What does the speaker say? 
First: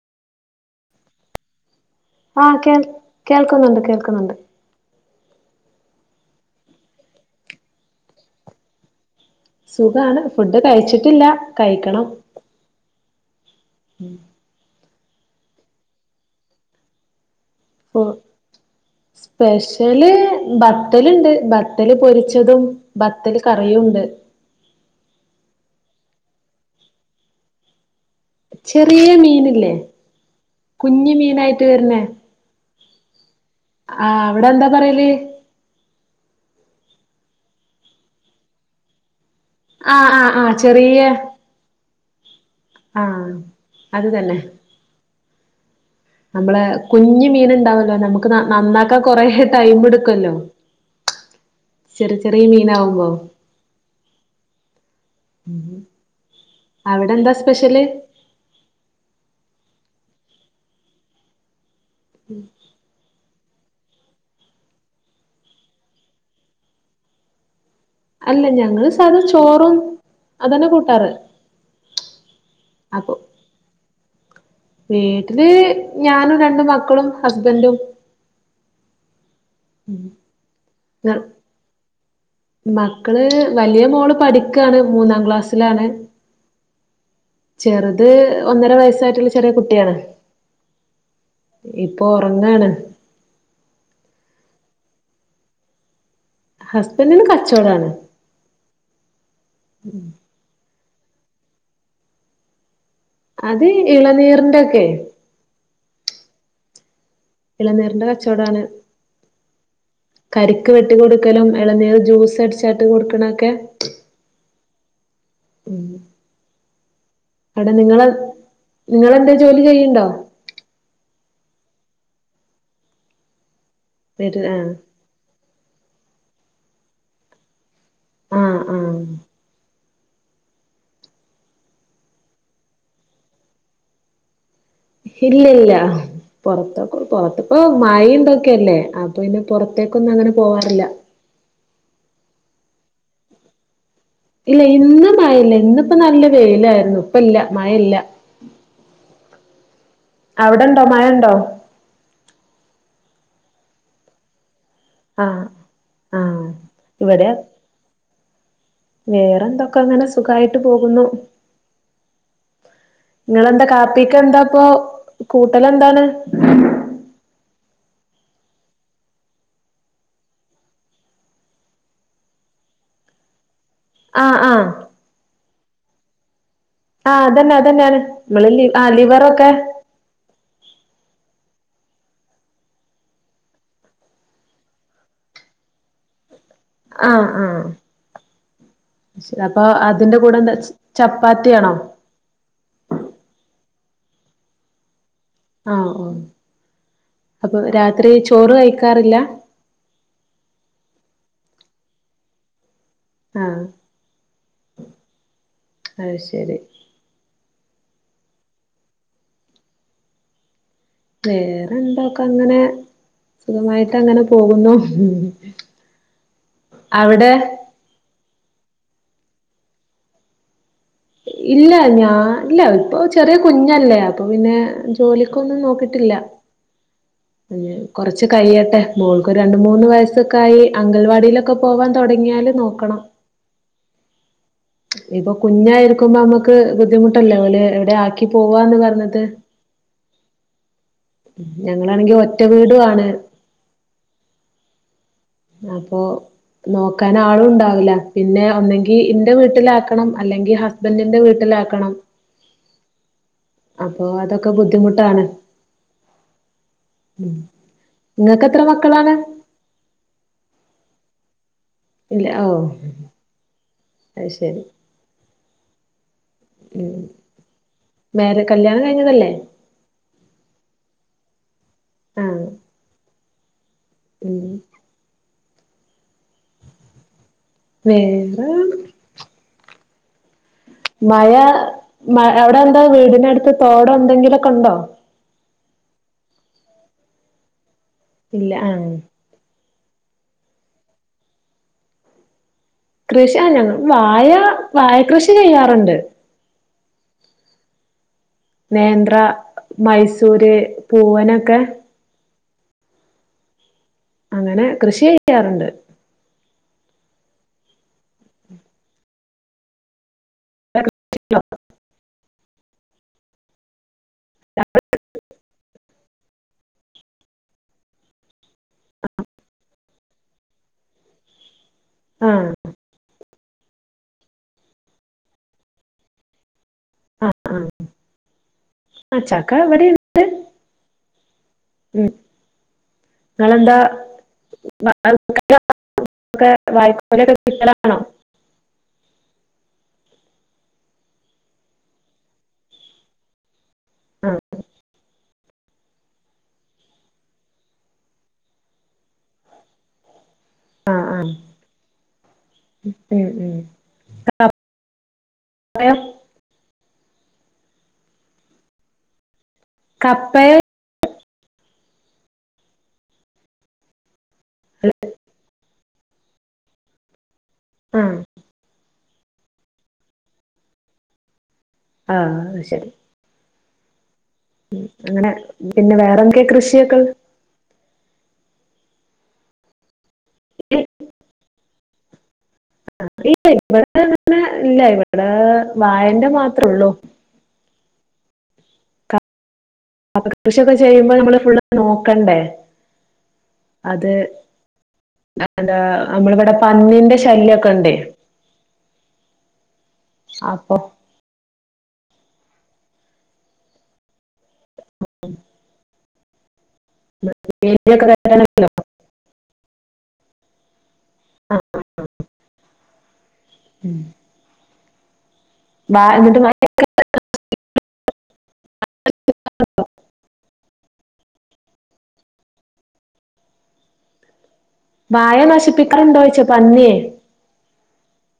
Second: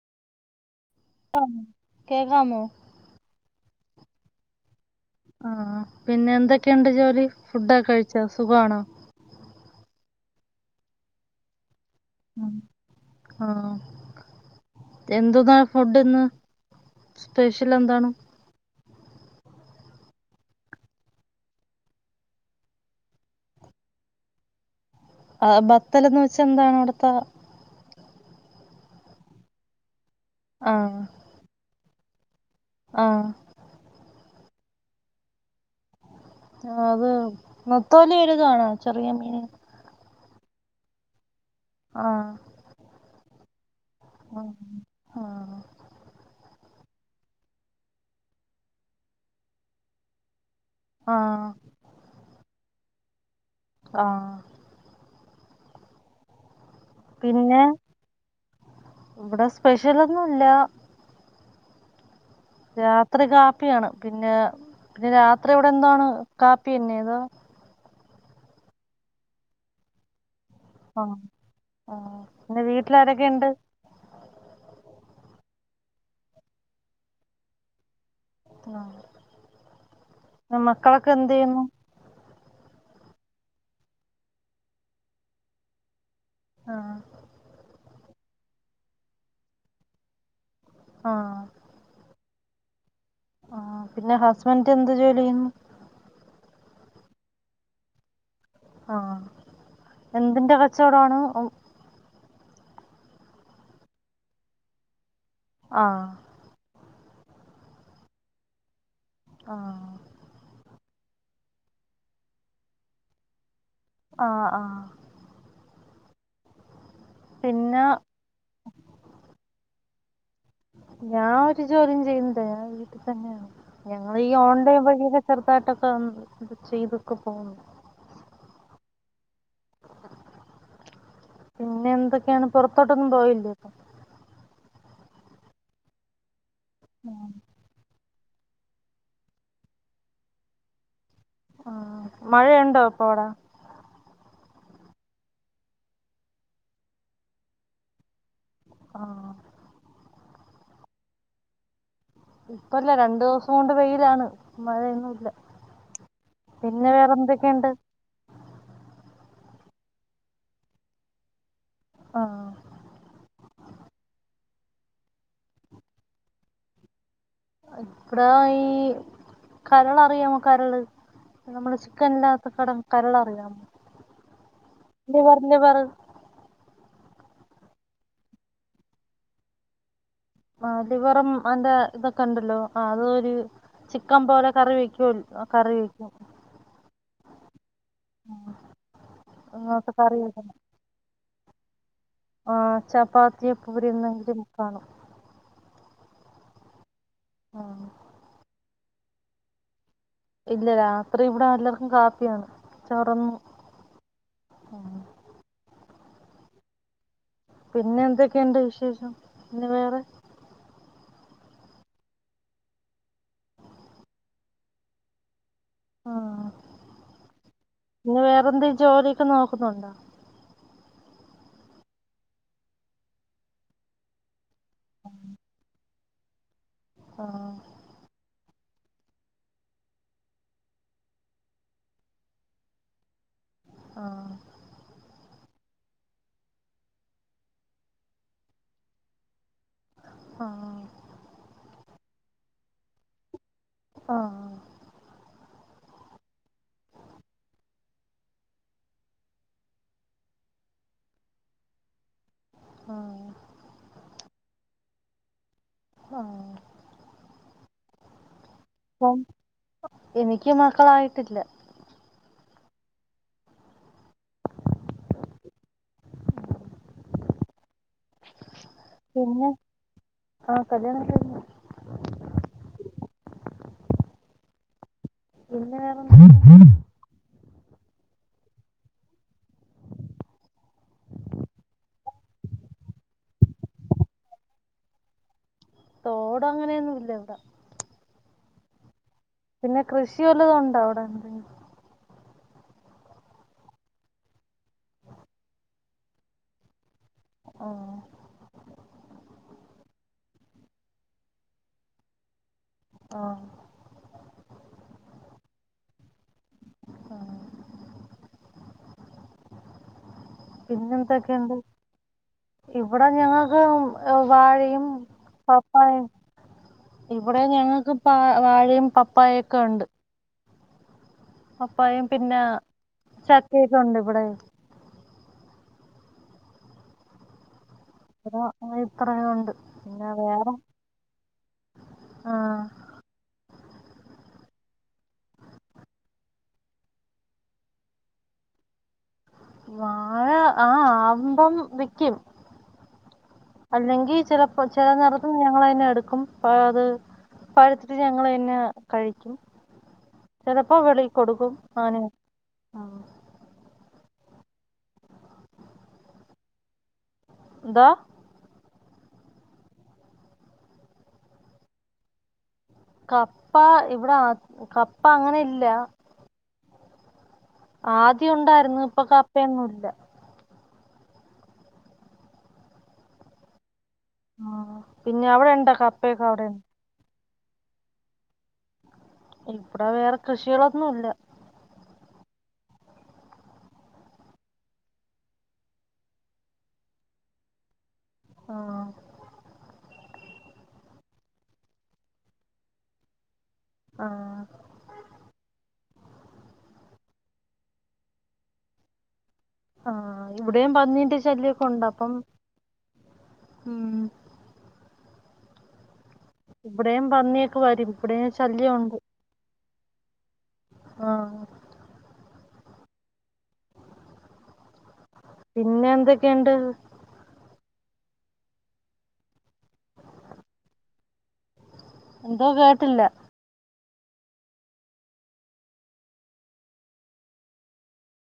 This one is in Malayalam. [unintelligible] ആഹ കേക്കാമോ കേ കേൾക്കുന്നുണ്ട് കേൾ കൊക്കുന്നുണ്ട് ആഹ പിന്നെ എന്തൊക്കെയുണ്ട് ജോലി ഫുഡൊക്കെ കഴിച്ച സുഖമാണോ സുഖമാണ് ഫുഡ് കഴിച്ചിട്ടില്ല കഴിക്കണം ഉ ആഹ ഉം എന്തന്നാ ഫുഡ്ന്ന് സ്പെഷ്യൽ ഫു എന്താണ് സ്പെഷ്യല് ബത്തൽ പൊരിച്ചതും ബത്തല് കറിയും ഉണ്ട് ആ ബത്തൽന്ന് വെച്ചാ എന്താണ് അവിടത്തെ ചെറിയ മീനല്ലേ ആഹ് കുഞ് മീനായിട്ട് വര്നെ ആഹ് വടെന്താ പറയല്? അത് നത്തോലിര്ഗാണോ ചെറിയ മീൻ ആഹ് ആഹ് ആഹ് ചെറിയ ആഹ് ആഹ് അത് തന്നെ. ആഹ് ആഹ് നമ്മള് കുഞ്ഞ് മീന് ഇണ്ടാവല്ലോ നമുക്ക് നന്നാക്കാൻ കൊറേ ടൈമ് ഇട്ക്കൊല്ലോ. ആഹ് ചെറിയ ചെറിയ മീനാവും. വൗ ആഹ് ഉ ഹും അവിടെ എന്താ പിന്നെ സ്പെഷ്യല്? പെഷ്യലൊന്നുല്ല ഉം രാത്രി കാപ്പിയാണ് പിന്നെ പിന്നെ രാത്രി ഇവിടെ എന്താണ് കാപ്പി തന്നെ അതോ അല്ല ഞങ്ങള് സാധ ചോറും അതന്നെ കൂട്ടാറ് ആഹ് ആഹ് പിന്നെ വീട്ടിൽ അപ്പൊ ആരൊക്കെ ഇണ്ട്? വീട്ടില് ഞാനും രണ്ടു മക്കളും ഹസ്ബൻ്റും. ആഹ് മക്കളൊക്കെ എന്ത് ചെയ്യുന്നു? മക്കള് വലിയ മോള് പഠിക്കാണ് മൂന്നാം ക്ലാസ്സിലാണ്. ആ ചെറ്ത് അത് ഒന്നര വയസ്സായിട്ടുള്ള ചെറിയ കുട്ടിയാണ് ആ ഇപ്പൊ ഒറങ്ങാണ് ആ പിന്നെ ഹസ്ബൻഡ് എന്ത് ജോലി ചെയ്യുന്നു ഹസ്ബൻഡന് കച്ചവടമാണ് ആ എന്തിന്റെ കച്ച ചൊടോണം അത് ഇളനീറിന്റെൊക്കെ ആഹ് ഇളനേറിന്റെ കച്ചവടാണ് ആഹ് ഇട്ട് കൊടുക്കലും ഇളനീർ ജ്യൂസ് അടിച്ചാട്ട് കൊടുക്കണൊക്കെ ആ ആ മ് അടെ പിന്നെ നിങ്ങളെ നിങ്ങളെന്താ ജോലി ചെയ്യണ്ടോ ഞാൻ ഒരു ജോലിയും ചെയ്യണ്ട് വീട്ടിൽ തന്നെയാണ് ഞങ്ങളീ വീട്ടില് ആഹ് ഓൺലൈൺവഴിക്കെ ചെറുതായിട്ടൊക്കെ ഇത് ചെയ്തുക്ക പോകുന്നു ആ ആ പിന്നെ എന്തൊക്കെയാണ് പുറത്തോട്ടൊന്നും പോയില്ലേ ഇല്ലില്ല പുറത്തക്ക പുറത്ത് ഇപ്പ മൈ തൊക്കെല്ലേ അപ്പൊ പിന്നെ പുറത്തേക്കൊന്നും അങ്ങനെ പോവാറില്ല ആ മഴയുണ്ടോ ഇപ്പൊ അവിട ഇല്ല ഇന്ന് മഴ ഇല്ല ഇന്നിപ്പ നല്ല വെയിലായിരുന്നു ഇപ്പ ഇല്ല മഴ ഇല്ല ആ അവിടെണ്ടോ മഴ ഉണ്ടോ ഇപ്പല്ല രണ്ടു ദിവസം കൊണ്ട് വെയിലാണ് മഴൊന്നുംല്ല ആഹ് ആഹ് പിന്നെ വേറെന്തൊക്കെയുണ്ട് വേറെ എന്തൊക്കെ അങ്ങനെ സുഖായിട്ട് പോകുന്നു ആ നിങ്ങളെന്താ കാപ്പിക്ക് എന്താപ്പൊ കൂട്ടലെന്താണ് ഇപ്പടാ ഈ കരളറിയാമോ കരള് നമ്മള് ചിക്കൻൻ്റാത്തെ കടം കരളറിയാമോ ആ ആ പിന്നെ പറ ആ അതന്നെ അതന്നെയാണ് നമ്മള് ലിവ് ആ ലിവറൊക്കെ ആ ലിവറും അന്റെ ഇതൊക്കെ ഉണ്ടല്ലോ അതൊ ഒരു ചിക്കൻ പോലെ കറി വെക്കൂ കറി വെക്കും ആ ആ ശരി അപ്പൊ അങ്ങനത്തെ കറി അതിന്റെ കൂടെ വെക്കണം എന്താ പാറ്റിയാണോ ആ ചപ്പാത്തിയ പൂരുന്നെങ്കും [unintelligible] കാണും ആ ആ അപ്പൊ ആ രാത്രി ചോറ് കഴിക്ക ക്കാറില്ല ഇല്ല രാത്രി ഇവിടെ എല്ലാവർക്കും കാപ്പിയാണ് ചോറൊന്നും ആഹ് അത് ശരി പിന്നെ എന്തൊക്കെയുണ്ട് വിശേഷം പിന്നെ വേറെ വേറെന്തോക്കെ അങ്ങനെ സുഖമായിട്ട് അങ്ങനെ പോകുന്നു ആ അവിടെ ന്ത് ജോലിയൊക്കെ നോക്കുന്നുണ്ടോ ഇല്ല ഞാൻ ഇല്ല ഇപ്പൊ ചെറിയ കുഞ്ഞല്ലേ അപ്പൊ പിന്നെ ജോലിക്കൊന്ന് നോക്കിട്ട് ഇല്ല ആ കുറച്ച് കഴിയട്ടെ മോൾക്ക് രണ്ട് മൂന്ന് വയസ്സക്കായി അങ്കൽവാടിയിലൊക്കെ പോവാൻ തുടങ്ങിയാല് നോക്കണം ആ ഇപ്പോ കുഞ്ഞായി ക്കുമ്പോ നമുക്ക് ബുദ്ധിമുട്ടല്ലേ ഓലേ എവിടെ ആക്കി പോവാന്ന് പറഞ്ഞത് ഉം ഞ നിങ്ങളാണെങ്കിൽ ഒറ്റ വീടുവാണ് ആ ആ അപ്പൊ നോക്കാൻ ആളും ഉണ്ടാവില്ല പിന്നെ ഒന്നെങ്കി എന്റെ വീട്ടിലാക്കണം അല്ലെങ്കിൽ ഹസ്ബൻഡിന്റെ വീട്ടിലാക്കണം ഉം അപ്പൊ അതൊക്കെ ഒക്കെ ബുദ്ധിമുട്ടാണ് ആ നിങ്ങക്ക് എനിക്ക് മക്കളായിട്ടില്ല ഇല്ല ഓ അ ശരി ഉം വേറെ കല്യാണം കഴിഞ്ഞതല്ലേ പിന്നെ ആ കല്യാണം കഴിഞ്ഞു ആഹ് ഉം പിന്നെ വേറെന്താ വേറെ മഴ അവിടെ എന്താ വീടിനടുത്ത് തോടോ എന്തെങ്കിലൊക്കെ ഉണ്ടോ തോടോ അങ്ങനെയൊന്നും ഇല്ല ഇവിടെ ഇല്ല ആ പിന്നെ കൃഷി വല്ലതും ഉണ്ടോ അവിടെ എ കൃഷിയാ ഞങ്ങൾ വാഴ വാഴ കൃഷി ചെയ്യാറുണ്ട് ആഹ് നേന്ത്ര മൈസൂര് പൂവനൊക്കെ ആ അങ്ങനെ കൃഷി ചെയ്യാറുണ്ട് ആഹ് പിന്നെന്തൊക്കെയുണ്ട് ഇവിടെ എന്ന ഞങ്ങക്ക് വാഴയും പപ്പായും ഇവിടെ ഞങ്ങൾക്ക് പ വാഴയും പപ്പായയൊക്കെ ഉണ്ട് പപ്പായയും പിന്നെ ആഹ് കേക്കണണ്ടോ ഇവിടെ ആഹ് ആഹ് ആ ആഹ് ഇത്രയുമുണ്ട് ചക്ക ഇവിടെയും പിന്നെ വേറെ ആ നിങ്ങെന്താ [unintelligible] വായ്പൊക്കെ കിട്ടലാണോ വാഴ ആ ആകുമ്പം വിയ്ക്കും അല്ലെങ്കിൽ ആഹ് ചിലപ്പോ ചില നിറ ഞങ്ങൾ തന്നെ എടുക്കും പ അത് പഴുത്തിട്ട് ഞങ്ങൾ തന്നെ കഴിക്കും ചിലപ്പോ ആഹ് വെളി ആഹ് കൊടുക്കും ആങ്ങനെ ആ ഉം ഉം പറയാ [unintelligible] എന്താ കപ്പേ കപ്പ ഇവിട അ കപ്പ അങ്ങനെ ഇല്ല. ആഹ് ആദ്യം ഉണ്ടായിരുന്നു ഇപ്പൊ ക [unintelligible] എങ്ങുല്ല ആഹ് അത് ശരി ഉം. മ് പിന്നെ അങ്ങനെ അവിടെ ഉണ്ടോ പിന്നെ കപ്പയൊക്കെ വേറെ അവിടെ [unintelligible] ഉണ്ട്. കൃഷിയൊക്കെ ഇപ്പോ വേറെ ഇ- കൃഷികളൊന്നും ഇല്ല [inaudible] ഇല്ല ഇവിടെ വായെന്റെ മാത്രേള്ളൂ ആ, [inaudible] കൃഷിയൊക്ക ചെയ്യുമ്പ നമ്മള് ഫുള്ള് നോക്കണ്ടേ ആ, അത് [unintelligible] നമ്മളിവിടെ പന്നിന്റെ ശല്യൊക്കെ ഇണ്ടേ ആഹ് ഇവിടെയും പന്നീന്റെ ശല്യോക്കെ ഒണ്ട [unintelligible] മ്ഹ് [unintelligible] ഇവിടെയും പന്നിയൊക്കെ വരും വേലിയൊക്കെ ഇവിടെയും കെട്ടാൻ ശല്യം ഒണ്ട് ആഹ് ഉം പിന്നെ എന്തൊക്കെയുണ്ട് [unintelligible] എന്തോ കേട്ടില്ല. വായ നശിപ്പിക്കാറുണ്ടോ യ്ച്ച പന്നിയെ?